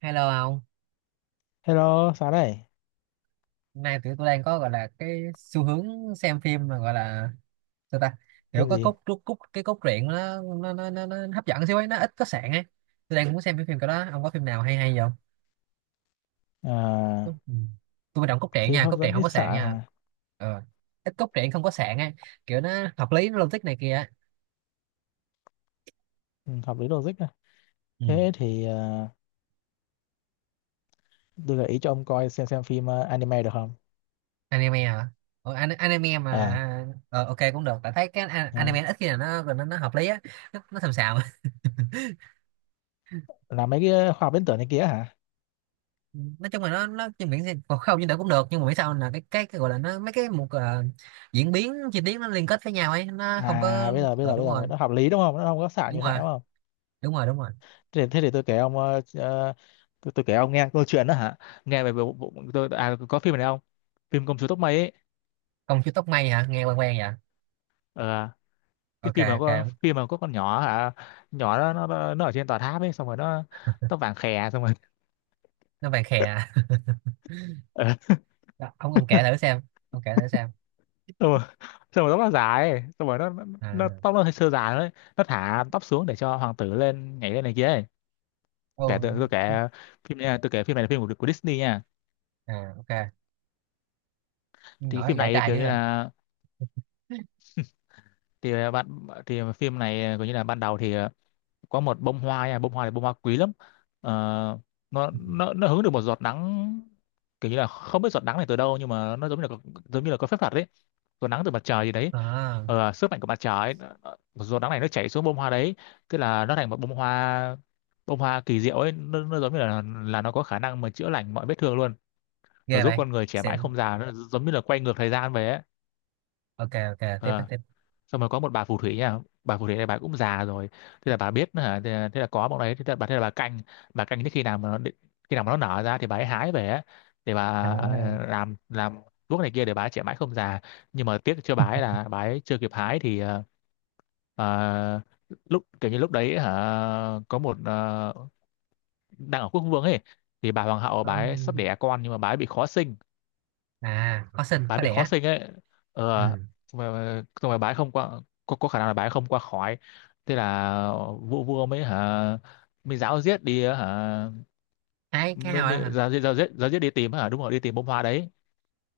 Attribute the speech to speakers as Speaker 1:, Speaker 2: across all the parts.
Speaker 1: Hello ông,
Speaker 2: Hello, sáng này,
Speaker 1: hôm nay tụi tôi đang có gọi là cái xu hướng xem phim mà gọi là sao ta, kiểu
Speaker 2: phim
Speaker 1: có
Speaker 2: gì?
Speaker 1: cốt cốt, cốt cái cốt truyện nó hấp dẫn xíu ấy, nó ít có sạn ấy. Tôi đang muốn xem cái phim cái đó, ông có phim nào hay hay không? Tôi,
Speaker 2: À,
Speaker 1: ừ. Tôi quan trọng cốt truyện
Speaker 2: phim
Speaker 1: nha,
Speaker 2: hấp
Speaker 1: cốt truyện
Speaker 2: dẫn
Speaker 1: không
Speaker 2: ít
Speaker 1: có
Speaker 2: xạ
Speaker 1: sạn nha.
Speaker 2: hả?
Speaker 1: Ờ, ít cốt truyện không có sạn ấy, kiểu nó hợp lý, nó logic này kia ấy.
Speaker 2: Ừ, hợp lý logic à.
Speaker 1: Ừ.
Speaker 2: Thế thì tôi gợi ý cho ông coi xem phim anime được không?
Speaker 1: Anime hả? Anime mà,
Speaker 2: À,
Speaker 1: ok cũng được, tại thấy cái
Speaker 2: à,
Speaker 1: anime ít khi nào nó hợp lý á. Nó xàm xàm.
Speaker 2: là mấy cái khoa học viễn tưởng này kia hả?
Speaker 1: Nói chung là nó trên biển thì còn không, như đỡ cũng được, nhưng mà biết sao là cái gọi là nó mấy cái một, diễn biến chi tiết nó liên kết với nhau ấy, nó không
Speaker 2: À,
Speaker 1: có.
Speaker 2: bây giờ bây giờ bây
Speaker 1: Đúng
Speaker 2: giờ
Speaker 1: rồi,
Speaker 2: nó hợp lý đúng không? Nó không có xạ
Speaker 1: đúng
Speaker 2: nhiều xạ
Speaker 1: rồi,
Speaker 2: đúng không?
Speaker 1: đúng rồi, đúng rồi.
Speaker 2: Thế thì tôi kể ông, tôi kể ông nghe câu chuyện đó hả? Nghe về bộ, bộ, tôi có phim này không? Phim Công chúa tóc mây ấy.
Speaker 1: Công chúa tóc mây hả, nghe quen quen vậy.
Speaker 2: Ờ, cái
Speaker 1: Ok ok.
Speaker 2: phim mà có con nhỏ hả? Nhỏ nó ở trên tòa tháp ấy, xong rồi nó tóc vàng khè xong rồi
Speaker 1: Nó vàng khè à. Đó, ông kể thử xem, ông kể thử xem.
Speaker 2: xong rồi, xong rồi tóc nó dài ấy. Xong rồi nó
Speaker 1: À.
Speaker 2: tóc nó hơi sơ dài đấy, nó thả tóc xuống để cho hoàng tử lên nhảy lên này kia ấy. Kể tôi,
Speaker 1: Ô.
Speaker 2: tôi kể phim này, tôi kể phim này là phim của Disney nha.
Speaker 1: À, ok. Con
Speaker 2: Thì cái
Speaker 1: nhỏ này
Speaker 2: phim
Speaker 1: dạy
Speaker 2: này
Speaker 1: trai
Speaker 2: kiểu
Speaker 1: dữ
Speaker 2: như
Speaker 1: à.
Speaker 2: là thì bạn thì phim này kiểu như là ban đầu thì, có một bông hoa nha, bông hoa này bông hoa quý lắm. Ờ, nó
Speaker 1: Ừ.
Speaker 2: nó nó hứng được một giọt nắng, kiểu như là không biết giọt nắng này từ đâu nhưng mà nó giống như là giống như là có phép thuật đấy, giọt nắng từ mặt trời gì đấy.
Speaker 1: À,
Speaker 2: Sức mạnh của mặt trời ấy, giọt nắng này nó chảy xuống bông hoa đấy, tức là nó thành một bông hoa, bông hoa kỳ diệu ấy, nó giống như là nó có khả năng mà chữa lành mọi vết thương luôn. Nó
Speaker 1: ghê
Speaker 2: giúp
Speaker 1: vậy.
Speaker 2: con người trẻ mãi
Speaker 1: Xịn.
Speaker 2: không già, nó giống như là quay ngược thời gian về ấy.
Speaker 1: Ok ok, tiếp
Speaker 2: Ờ,
Speaker 1: tiếp.
Speaker 2: xong rồi có một bà phù thủy nha, bà phù thủy này bà cũng già rồi. Thế là bà biết hả, thế là có bọn đấy, thế là bà canh, bà canh đến khi nào mà khi nào mà nó nở ra thì bà ấy hái về á, để bà,
Speaker 1: À,
Speaker 2: làm thuốc này kia để bà ấy trẻ mãi không già. Nhưng mà tiếc cho bà ấy là bà ấy chưa kịp hái thì, ờ, lúc kiểu như lúc đấy hả, có một, đang ở quốc vương ấy, thì bà hoàng hậu bà ấy sắp
Speaker 1: có-,
Speaker 2: đẻ con nhưng mà bà ấy bị khó sinh,
Speaker 1: à, có sinh
Speaker 2: bái
Speaker 1: có
Speaker 2: bị khó
Speaker 1: đẻ.
Speaker 2: sinh ấy. ờ
Speaker 1: Ừ,
Speaker 2: Xong rồi bái không qua, có khả năng là bái không qua khỏi. Thế là vua vua mới hả, mới giáo giết đi hả,
Speaker 1: hai cái
Speaker 2: mới,
Speaker 1: nào đó
Speaker 2: mới
Speaker 1: hả.
Speaker 2: giáo giết đi tìm hả, đúng rồi đi tìm bông hoa đấy.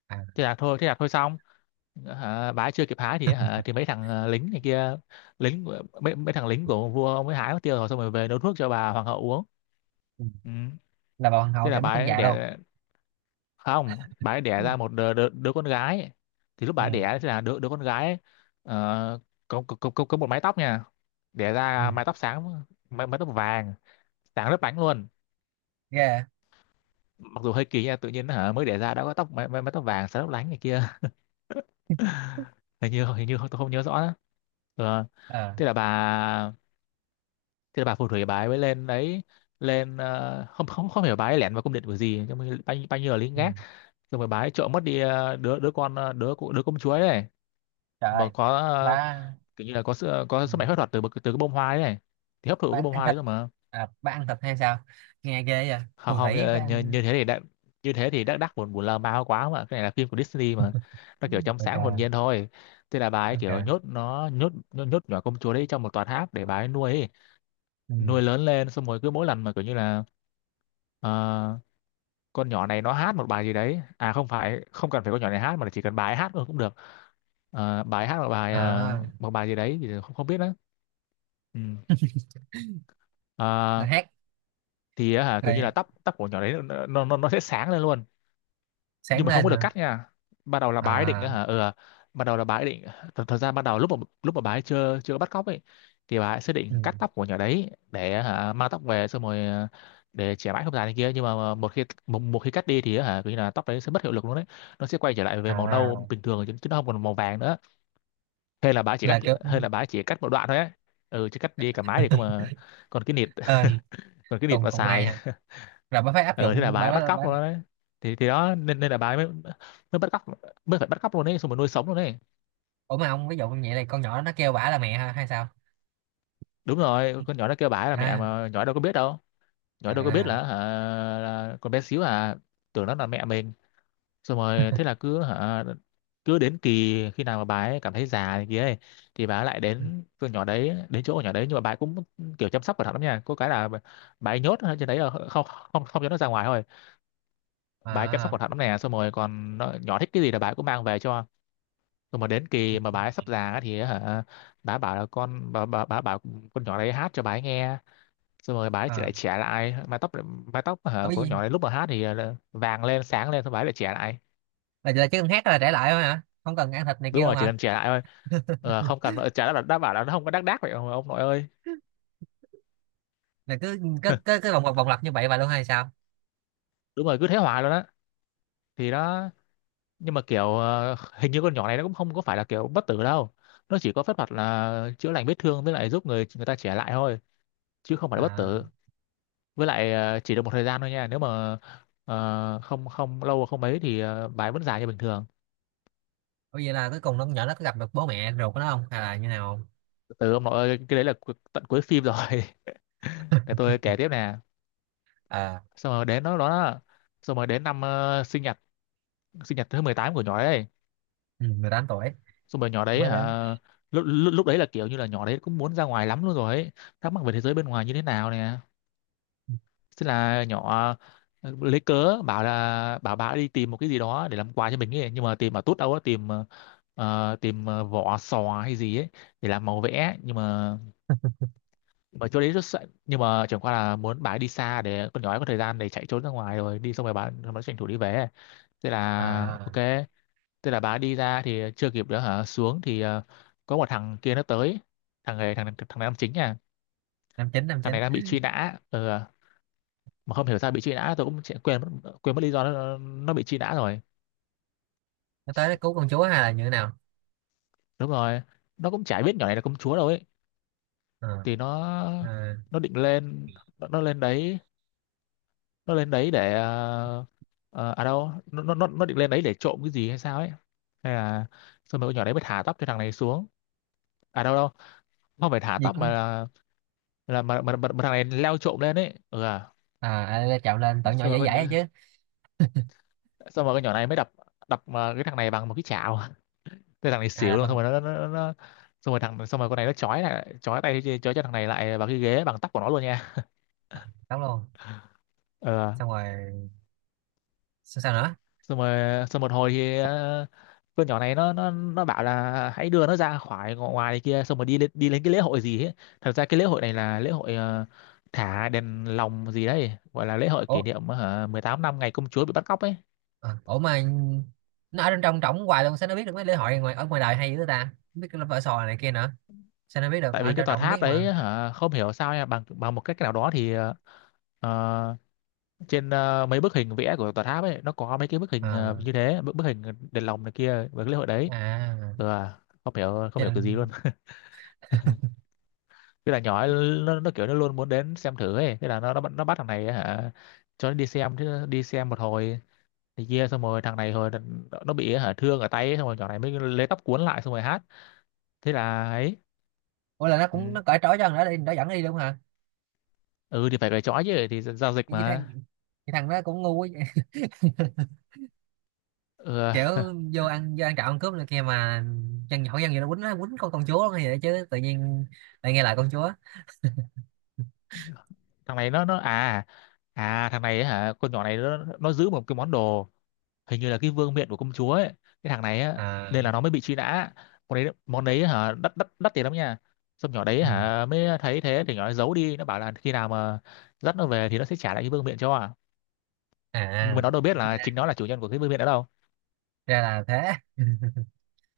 Speaker 1: À.
Speaker 2: Thế là thôi xong hả, bái chưa kịp hái thì hả thì mấy thằng, lính này kia, mấy mấy thằng lính của vua ông ấy hái mất tiêu rồi, xong rồi về nấu thuốc cho bà hoàng hậu uống.
Speaker 1: Ừ.
Speaker 2: Ừ.
Speaker 1: Là bà hoàng hậu
Speaker 2: Thế là
Speaker 1: trẻ mắt không
Speaker 2: bái
Speaker 1: già đâu.
Speaker 2: đẻ, không bà ấy
Speaker 1: Ừ.
Speaker 2: đẻ ra một đứa con gái ấy. Thì lúc bà ấy đẻ thì là đứa đứa con gái ấy, ờ, có một mái tóc nha, đẻ
Speaker 1: Ừ,
Speaker 2: ra mái tóc sáng, mái tóc vàng sáng lấp lánh luôn.
Speaker 1: ghê.
Speaker 2: Mặc dù hơi kỳ nha, tự nhiên hả mới đẻ ra đã có tóc mái tóc vàng sáng lấp lánh này kia. Hình như tôi không nhớ rõ nữa. Ờ,
Speaker 1: Ờ.
Speaker 2: thế là bà thế là bà phù thủy bà ấy mới lên đấy, lên, không không không hiểu bà ấy lẻn vào cung điện của gì nhưng mà bao nhiêu là lính
Speaker 1: Ừ.
Speaker 2: gác, xong rồi bà ấy trộm mất đi, đứa đứa con, đứa đứa công chúa ấy,
Speaker 1: Trời
Speaker 2: mà
Speaker 1: ơi.
Speaker 2: có,
Speaker 1: Bà.
Speaker 2: kiểu như là có sự có
Speaker 1: Ừ.
Speaker 2: sức mạnh phép thuật từ từ cái bông hoa đấy này, thì hấp thụ
Speaker 1: Bà
Speaker 2: cái bông
Speaker 1: ăn
Speaker 2: hoa đấy
Speaker 1: thịt.
Speaker 2: rồi mà.
Speaker 1: À, bà ăn thịt hay sao, nghe ghê vậy,
Speaker 2: Không
Speaker 1: phù
Speaker 2: không
Speaker 1: thủy phải ăn.
Speaker 2: như thế thì đã, như thế thì đắc đắc buồn buồn lơ ma quá mà, cái này là phim của Disney mà, nó kiểu trong
Speaker 1: Bà
Speaker 2: sáng
Speaker 1: cờ.
Speaker 2: hồn nhiên thôi. Thế là bà ấy
Speaker 1: Bà
Speaker 2: kiểu
Speaker 1: cờ.
Speaker 2: nhốt nó, nhốt nhốt, nhốt nhỏ công chúa đấy trong một tòa tháp để bà ấy nuôi ấy.
Speaker 1: Ừ.
Speaker 2: Nuôi lớn lên xong rồi cứ mỗi lần mà kiểu như là, ờ, con nhỏ này nó hát một bài gì đấy, à không phải, không cần phải con nhỏ này hát mà chỉ cần bà ấy hát thôi cũng được. Ờ, bà ấy hát một bài,
Speaker 1: À,
Speaker 2: một bài gì đấy thì không không biết đó. Ừ.
Speaker 1: là
Speaker 2: Ờ,
Speaker 1: hát.
Speaker 2: thì á hả kiểu như
Speaker 1: Rồi.
Speaker 2: là tóc tóc của nhỏ đấy nó sẽ sáng lên luôn.
Speaker 1: Sáng
Speaker 2: Nhưng mà không
Speaker 1: lên
Speaker 2: có được
Speaker 1: nữa.
Speaker 2: cắt nha. Ban đầu là bà ấy định á
Speaker 1: À.
Speaker 2: hả, ban đầu là bà ấy định, thật, thật ra ban đầu lúc mà, lúc mà bà ấy chưa chưa có bắt cóc ấy thì bà ấy sẽ
Speaker 1: Ừ.
Speaker 2: định cắt tóc của nhỏ đấy, để á hả mang tóc về, xong rồi, để trẻ mãi không già này kia. Nhưng mà một khi một khi cắt đi thì á hả kiểu như là tóc đấy sẽ mất hiệu lực luôn đấy, nó sẽ quay trở lại về màu nâu
Speaker 1: À,
Speaker 2: bình thường, chứ nó không còn màu vàng nữa. Hay là bà ấy chỉ cắt,
Speaker 1: là kiểu.
Speaker 2: hay là bà ấy chỉ cắt một đoạn thôi ấy. Ừ, chứ cắt đi cả mái thì cơ mà còn cái nịt
Speaker 1: Ờ,
Speaker 2: còn cái nịt
Speaker 1: cùng
Speaker 2: mà
Speaker 1: cùng may
Speaker 2: xài.
Speaker 1: à. Rồi bà phải áp
Speaker 2: Ờ Thế là
Speaker 1: dụng
Speaker 2: bà
Speaker 1: bà,
Speaker 2: ấy bắt
Speaker 1: bà, bà.
Speaker 2: cóc luôn đấy, thì đó, nên nên là bà ấy mới, mới bắt cóc, mới phải bắt cóc luôn đấy, xong rồi nuôi sống luôn đấy.
Speaker 1: Ủa mà ông, ví dụ như vậy, này, con nhỏ nó kêu bả là mẹ ha hay sao?
Speaker 2: Đúng rồi, con nhỏ nó kêu bà ấy là mẹ
Speaker 1: À.
Speaker 2: mà nhỏ đâu có biết đâu, nhỏ đâu có biết
Speaker 1: À.
Speaker 2: là, hả, là con bé xíu à, tưởng nó là mẹ mình. Xong rồi thế là cứ hả, cứ đến kỳ khi nào mà bà ấy cảm thấy già này kia ấy, thì bà ấy lại đến con nhỏ đấy đến chỗ con nhỏ đấy, nhưng mà bà ấy cũng kiểu chăm sóc cẩn thận lắm nha, có cái là bà ấy nhốt ở trên đấy, là không không không cho nó ra ngoài thôi. Bà ấy chăm sóc
Speaker 1: À.
Speaker 2: cẩn thận lắm nè, xong rồi còn nó, nhỏ thích cái gì là bà ấy cũng mang về cho. Rồi mà đến kỳ mà bà ấy sắp già á thì hả, bà ấy bảo là con, bà bảo con nhỏ đấy hát cho bà ấy nghe, xong rồi bà ấy
Speaker 1: Ờ.
Speaker 2: lại trẻ lại. Mái tóc, mái tóc hả
Speaker 1: À.
Speaker 2: của con nhỏ đấy lúc mà hát thì, là vàng lên sáng lên, xong bà ấy lại trẻ lại.
Speaker 1: Là chỉ cần hát là trả lại thôi hả, không cần ăn thịt này
Speaker 2: Đúng
Speaker 1: kia
Speaker 2: rồi
Speaker 1: luôn
Speaker 2: chỉ
Speaker 1: hả?
Speaker 2: cần trẻ lại thôi. Ờ, không cần trả lời, đã bảo là nó không có đắc đác vậy ông nội ơi.
Speaker 1: Là cứ cứ cứ, cứ vòng lặp như vậy vậy luôn hay sao?
Speaker 2: Đúng rồi, cứ thế hoài luôn á, thì đó. Nhưng mà kiểu, hình như con nhỏ này nó cũng không có phải là kiểu bất tử đâu. Nó chỉ có phép thuật là chữa lành vết thương với lại giúp người người ta trẻ lại thôi, chứ không phải là bất tử.
Speaker 1: À.
Speaker 2: Với lại, chỉ được một thời gian thôi nha, nếu mà, không không lâu và không mấy thì, bài vẫn dài như bình thường.
Speaker 1: Ủa, vậy là cuối cùng nó, con nhỏ nó có gặp được bố mẹ ruột của nó không, hay là như nào không?
Speaker 2: Từ ông nội ơi, cái đấy là tận cuối phim rồi. Để tôi kể tiếp nè.
Speaker 1: À.
Speaker 2: Xong rồi đến đó đó, xong rồi đến năm, sinh nhật, sinh nhật thứ 18 của nhỏ đấy.
Speaker 1: Ừ, 18 tuổi,
Speaker 2: Xong rồi nhỏ đấy
Speaker 1: mới lớn.
Speaker 2: hả, lúc, lúc lúc đấy là kiểu như là nhỏ đấy cũng muốn ra ngoài lắm luôn rồi ấy, thắc mắc về thế giới bên ngoài như thế nào nè. Thế là nhỏ, lấy cớ bảo là bảo bà đi tìm một cái gì đó để làm quà cho mình ấy, nhưng mà tìm mà tốt đâu á, tìm, tìm, vỏ sò hay gì ấy để làm màu vẽ. Nhưng mà chỗ đấy rất sợ, nhưng mà chẳng qua là muốn bà ấy đi xa để con nhỏ ấy có thời gian để chạy trốn ra ngoài rồi đi, xong rồi bà nó tranh thủ đi về. Thế là
Speaker 1: À,
Speaker 2: ok. Thế là bà ấy đi ra thì chưa kịp nữa hả, xuống thì, có một thằng kia nó tới. Thằng này thằng thằng này làm chính nha.
Speaker 1: năm chín năm
Speaker 2: Thằng
Speaker 1: chín.
Speaker 2: này đang bị truy nã. Ừ. À. Mà không hiểu sao bị truy nã tôi cũng quên mất lý do nó bị truy nã rồi.
Speaker 1: Nó tới nó cứu con chúa hay là như thế nào?
Speaker 2: Đúng rồi, nó cũng chả biết nhỏ này là công chúa đâu ấy.
Speaker 1: À.
Speaker 2: Thì
Speaker 1: À.
Speaker 2: nó định lên, nó lên đấy, nó lên đấy để ờ, ờ, à đâu nó định lên đấy để trộm cái gì hay sao ấy, hay là xong rồi con nhỏ đấy mới thả tóc cho thằng này xuống. À đâu đâu, không phải thả
Speaker 1: Gì
Speaker 2: tóc mà
Speaker 1: cũng.
Speaker 2: là mà thằng này leo trộm lên ấy, ừ à.
Speaker 1: À. À, chạm lên tận nhỏ
Speaker 2: Xong rồi
Speaker 1: dễ dãi ấy chứ.
Speaker 2: xong rồi con nhỏ này mới đập, đập cái thằng này bằng một cái chảo. Thế thằng này
Speaker 1: À,
Speaker 2: xỉu
Speaker 1: là
Speaker 2: luôn, xong
Speaker 1: bằng
Speaker 2: rồi nó xong rồi xong rồi con này nó chói lại, chói tay, chói cho thằng này lại vào cái ghế bằng tóc của nó luôn nha.
Speaker 1: tóc luôn.
Speaker 2: Ờ,
Speaker 1: Xong rồi sao, sao nữa?
Speaker 2: xong rồi xong một hồi thì con nhỏ này nó bảo là hãy đưa nó ra khỏi ngõ ngoài này kia, xong rồi đi lên cái lễ hội gì ấy. Thật ra cái lễ hội này là lễ hội thả đèn lồng gì đấy, gọi là lễ hội
Speaker 1: Ủa.
Speaker 2: kỷ niệm hả 18 năm ngày công chúa bị bắt cóc ấy.
Speaker 1: À, ủa mà nó ở trong trong trỏng hoài luôn, sao nó biết được mấy lễ hội ngoài ở ngoài đời hay dữ ta, biết cái vở sò này kia nữa, sao nó biết được?
Speaker 2: Tại
Speaker 1: Ờ,
Speaker 2: vì
Speaker 1: anh
Speaker 2: cái
Speaker 1: Trọng
Speaker 2: tòa
Speaker 1: Trọng không
Speaker 2: tháp
Speaker 1: biết mà.
Speaker 2: đấy hả, không hiểu sao nha, bằng bằng một cách nào đó thì ờ, trên mấy bức hình vẽ của tòa tháp ấy, nó có mấy cái bức hình
Speaker 1: À.
Speaker 2: như thế, bức bức hình đèn lồng này kia và cái lễ hội đấy.
Speaker 1: À,
Speaker 2: Ừ, à, không
Speaker 1: cho
Speaker 2: hiểu cái gì luôn.
Speaker 1: nên.
Speaker 2: Cái là nhỏ ấy, nó kiểu nó luôn muốn đến xem thử ấy, thế là nó bắt thằng này ấy, hả, cho nó đi xem. Chứ đi xem một hồi thì kia xong rồi thằng này hồi nó bị hả thương ở tay ấy, xong rồi nhỏ này mới lấy tóc cuốn lại xong rồi hát. Thế là ấy.
Speaker 1: Ủa, là nó
Speaker 2: Ừ,
Speaker 1: cũng nó cởi trói cho thằng đó đi, nó dẫn đi luôn hả?
Speaker 2: ừ thì phải cởi trói chứ, thì giao dịch
Speaker 1: cái thằng
Speaker 2: mà.
Speaker 1: cái thằng đó cũng ngu quá vậy.
Speaker 2: Ừ,
Speaker 1: Kiểu vô ăn trộm ăn cướp này kia mà, dân nhỏ dân gì, nó quýnh con chúa hay vậy chứ, tự nhiên lại nghe lời con chúa.
Speaker 2: thằng này nó à à thằng này ấy hả, con nhỏ này nó giữ một cái món đồ, hình như là cái vương miện của công chúa ấy, cái thằng này á, nên
Speaker 1: À.
Speaker 2: là nó mới bị truy nã. Món đấy hả đắt đắt đắt tiền lắm nha. Xong nhỏ đấy
Speaker 1: Ừ.
Speaker 2: hả mới thấy thế, thì nhỏ ấy giấu đi, nó bảo là khi nào mà dắt nó về thì nó sẽ trả lại cái vương miện cho, à,
Speaker 1: À.
Speaker 2: nhưng mà
Speaker 1: À.
Speaker 2: nó đâu biết là
Speaker 1: ra,
Speaker 2: chính nó là chủ nhân của cái vương miện đó đâu.
Speaker 1: ra là thế.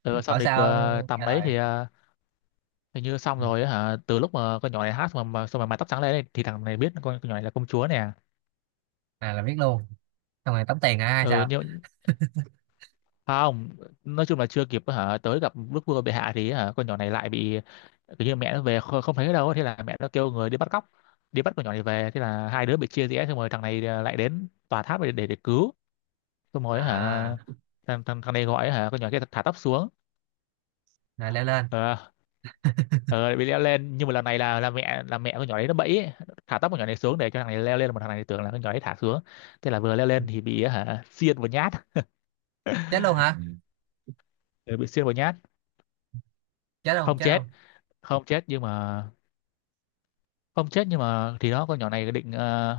Speaker 2: Ừ, xong
Speaker 1: Bảo
Speaker 2: thì
Speaker 1: sao
Speaker 2: tầm
Speaker 1: nghe
Speaker 2: đấy
Speaker 1: lời.
Speaker 2: thì hình như xong rồi á hả, từ lúc mà con nhỏ này hát mà xong rồi mái tóc trắng lên ấy, thì thằng này biết con nhỏ này là công chúa nè.
Speaker 1: À, là biết luôn, xong rồi tống tiền hả hay
Speaker 2: Ừ,
Speaker 1: sao?
Speaker 2: nhưng không, nói chung là chưa kịp hả tới gặp đức vua bệ hạ thì hả con nhỏ này lại bị, kiểu như mẹ nó về không thấy ở đâu, thế là mẹ nó kêu người đi bắt cóc, đi bắt con nhỏ này về, thế là hai đứa bị chia rẽ. Xong rồi thằng này lại đến tòa tháp để để cứu. Xong rồi hả,
Speaker 1: À,
Speaker 2: thằng thằng thằng này gọi hả con nhỏ kia thả tóc xuống.
Speaker 1: rồi leo lên.
Speaker 2: Ờ, ờ bị leo lên, nhưng mà lần này là là mẹ con nhỏ đấy nó bẫy ấy. Thả tóc con nhỏ này xuống để cho thằng này leo lên, mà thằng này tưởng là con nhỏ đấy thả xuống. Thế là vừa leo lên thì bị hả xiên vào nhát.
Speaker 1: Chết luôn. Ừ. Hả,
Speaker 2: Ừ, bị xiên vào nhát.
Speaker 1: chết luôn,
Speaker 2: Không
Speaker 1: chết
Speaker 2: chết,
Speaker 1: luôn.
Speaker 2: không chết nhưng mà, không chết nhưng mà thì đó, con nhỏ này định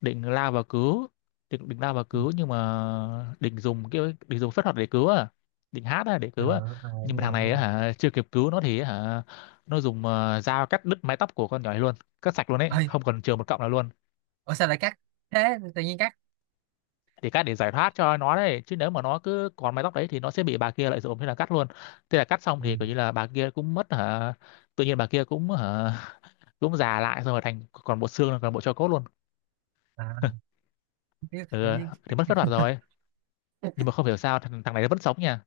Speaker 2: định lao vào cứu, định định lao vào
Speaker 1: Ừ.
Speaker 2: cứu nhưng mà định dùng phép thuật để cứu à, định hát á để
Speaker 1: Ờ.
Speaker 2: cứu à. Nhưng
Speaker 1: Đúng
Speaker 2: mà thằng
Speaker 1: rồi, đúng
Speaker 2: này á
Speaker 1: rồi.
Speaker 2: hả, chưa kịp cứu nó thì á hả nó dùng dao cắt đứt mái tóc của con nhỏ này luôn, cắt sạch luôn ấy,
Speaker 1: Ê,
Speaker 2: không còn chừa một cọng nào luôn.
Speaker 1: ủa sao lại cắt, thế tự nhiên cắt.
Speaker 2: Để cắt để giải thoát cho nó đấy chứ, nếu mà nó cứ còn mái tóc đấy thì nó sẽ bị bà kia lợi dụng, thế là cắt luôn. Thế là cắt xong
Speaker 1: Ừ.
Speaker 2: thì coi như là bà kia cũng mất hả, tự nhiên bà kia cũng hả cũng già lại, xong rồi thành còn bộ xương, còn bộ tro cốt luôn.
Speaker 1: À, biết tự
Speaker 2: Ừ,
Speaker 1: nhiên.
Speaker 2: thì mất phép thuật rồi. Nhưng mà không hiểu sao thằng này nó vẫn sống nha,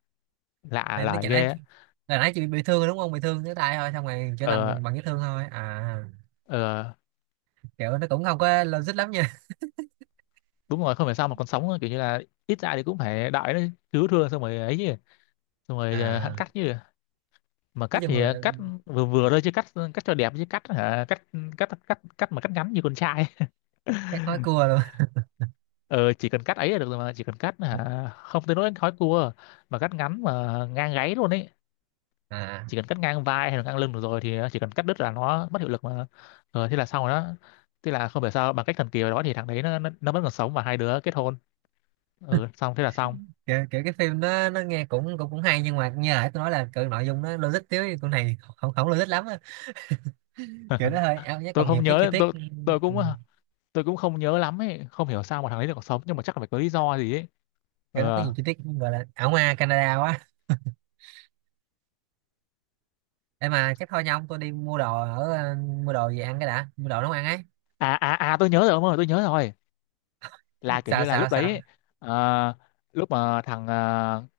Speaker 2: lạ
Speaker 1: Này nó
Speaker 2: lời
Speaker 1: chạy nãy,
Speaker 2: ghê á.
Speaker 1: là nãy chị bị thương rồi đúng không, bị thương cái tay thôi, xong rồi chữa lành
Speaker 2: Ờ,
Speaker 1: bằng bằng vết thương thôi à.
Speaker 2: ờ
Speaker 1: Kiểu nó cũng không có logic lắm nha.
Speaker 2: đúng rồi, không hiểu sao mà còn sống, kiểu như là ít ra thì cũng phải đợi nó cứu thương xong rồi ấy chứ. Xong rồi hắn
Speaker 1: À.
Speaker 2: cắt chứ, mà
Speaker 1: Nói
Speaker 2: cắt
Speaker 1: chung
Speaker 2: thì
Speaker 1: là
Speaker 2: cắt vừa vừa thôi chứ, cắt, cắt cho đẹp chứ, cắt hả cắt cắt cắt cắt mà cắt ngắn như con trai.
Speaker 1: cắt nói cua luôn.
Speaker 2: Ờ chỉ cần cắt ấy là được rồi mà, chỉ cần cắt hả không tới nỗi khói cua, mà cắt ngắn mà ngang gáy luôn ấy.
Speaker 1: À,
Speaker 2: Chỉ cần cắt ngang vai hay là ngang lưng được rồi, thì nó chỉ cần cắt đứt là nó mất hiệu lực mà. Rồi thế là xong rồi đó. Thế là không phải sao, bằng cách thần kỳ nào đó thì thằng đấy nó vẫn còn sống và hai đứa kết hôn. Ừ, xong thế là xong.
Speaker 1: kiểu, kiểu cái phim nó nghe cũng cũng cũng hay, nhưng mà như nãy tôi nói là kiểu nội dung nó logic thiếu, thì con này không, không logic lắm á. Kiểu nó hơi ảo nhé,
Speaker 2: tôi
Speaker 1: còn nhiều
Speaker 2: không
Speaker 1: cái chi
Speaker 2: nhớ
Speaker 1: tiết.
Speaker 2: tôi tôi
Speaker 1: Ừ,
Speaker 2: cũng tôi cũng không nhớ lắm ấy, không hiểu sao mà thằng đấy lại còn sống, nhưng mà chắc là phải có lý do gì ấy.
Speaker 1: kiểu nó có
Speaker 2: Ờ
Speaker 1: nhiều chi tiết gọi là ảo ma Canada quá. Em mà chắc thôi nha ông, tôi đi mua đồ ở, mua đồ về ăn cái đã, mua đồ nấu ăn ấy.
Speaker 2: tôi nhớ rồi, ông ơi tôi nhớ rồi, là kiểu
Speaker 1: Sao
Speaker 2: như là
Speaker 1: sao
Speaker 2: lúc đấy
Speaker 1: sao.
Speaker 2: ấy, ờ, lúc mà thằng ờ,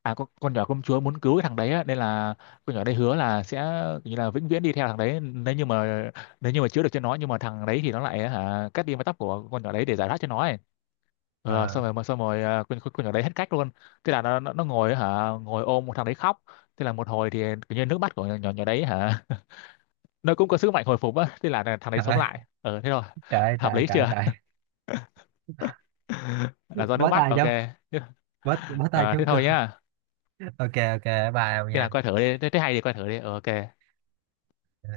Speaker 2: à con nhỏ công chúa muốn cứu cái thằng đấy á, nên là con nhỏ đấy hứa là sẽ kiểu như là vĩnh viễn đi theo thằng đấy nếu như mà, nếu như mà chữa được cho nó, nhưng mà thằng đấy thì nó lại hả cắt đi mái tóc của con nhỏ đấy để giải thoát cho nó ấy. Ờ,
Speaker 1: Ờ.
Speaker 2: xong rồi con nhỏ đấy hết cách luôn. Thế là nó ngồi hả ngồi ôm một thằng đấy khóc. Thế là một hồi thì kiểu như nước mắt của nhỏ nhỏ đấy hả nó cũng có sức mạnh hồi phục á, thế là thằng đấy
Speaker 1: Trời
Speaker 2: sống
Speaker 1: ơi.
Speaker 2: lại. Ờ thế rồi
Speaker 1: Trời ơi,
Speaker 2: hợp
Speaker 1: trời
Speaker 2: lý
Speaker 1: trời
Speaker 2: chưa?
Speaker 1: trời.
Speaker 2: Là do nước
Speaker 1: Bó
Speaker 2: mắt,
Speaker 1: tay chứ.
Speaker 2: ok.
Speaker 1: Bó bó tay
Speaker 2: À, thế
Speaker 1: chống cương.
Speaker 2: thôi nhá.
Speaker 1: Ok ok, bye ông
Speaker 2: Khi nào
Speaker 1: nha.
Speaker 2: coi thử đi, thế hay thì coi thử đi. Ờ, ok.
Speaker 1: Ờ.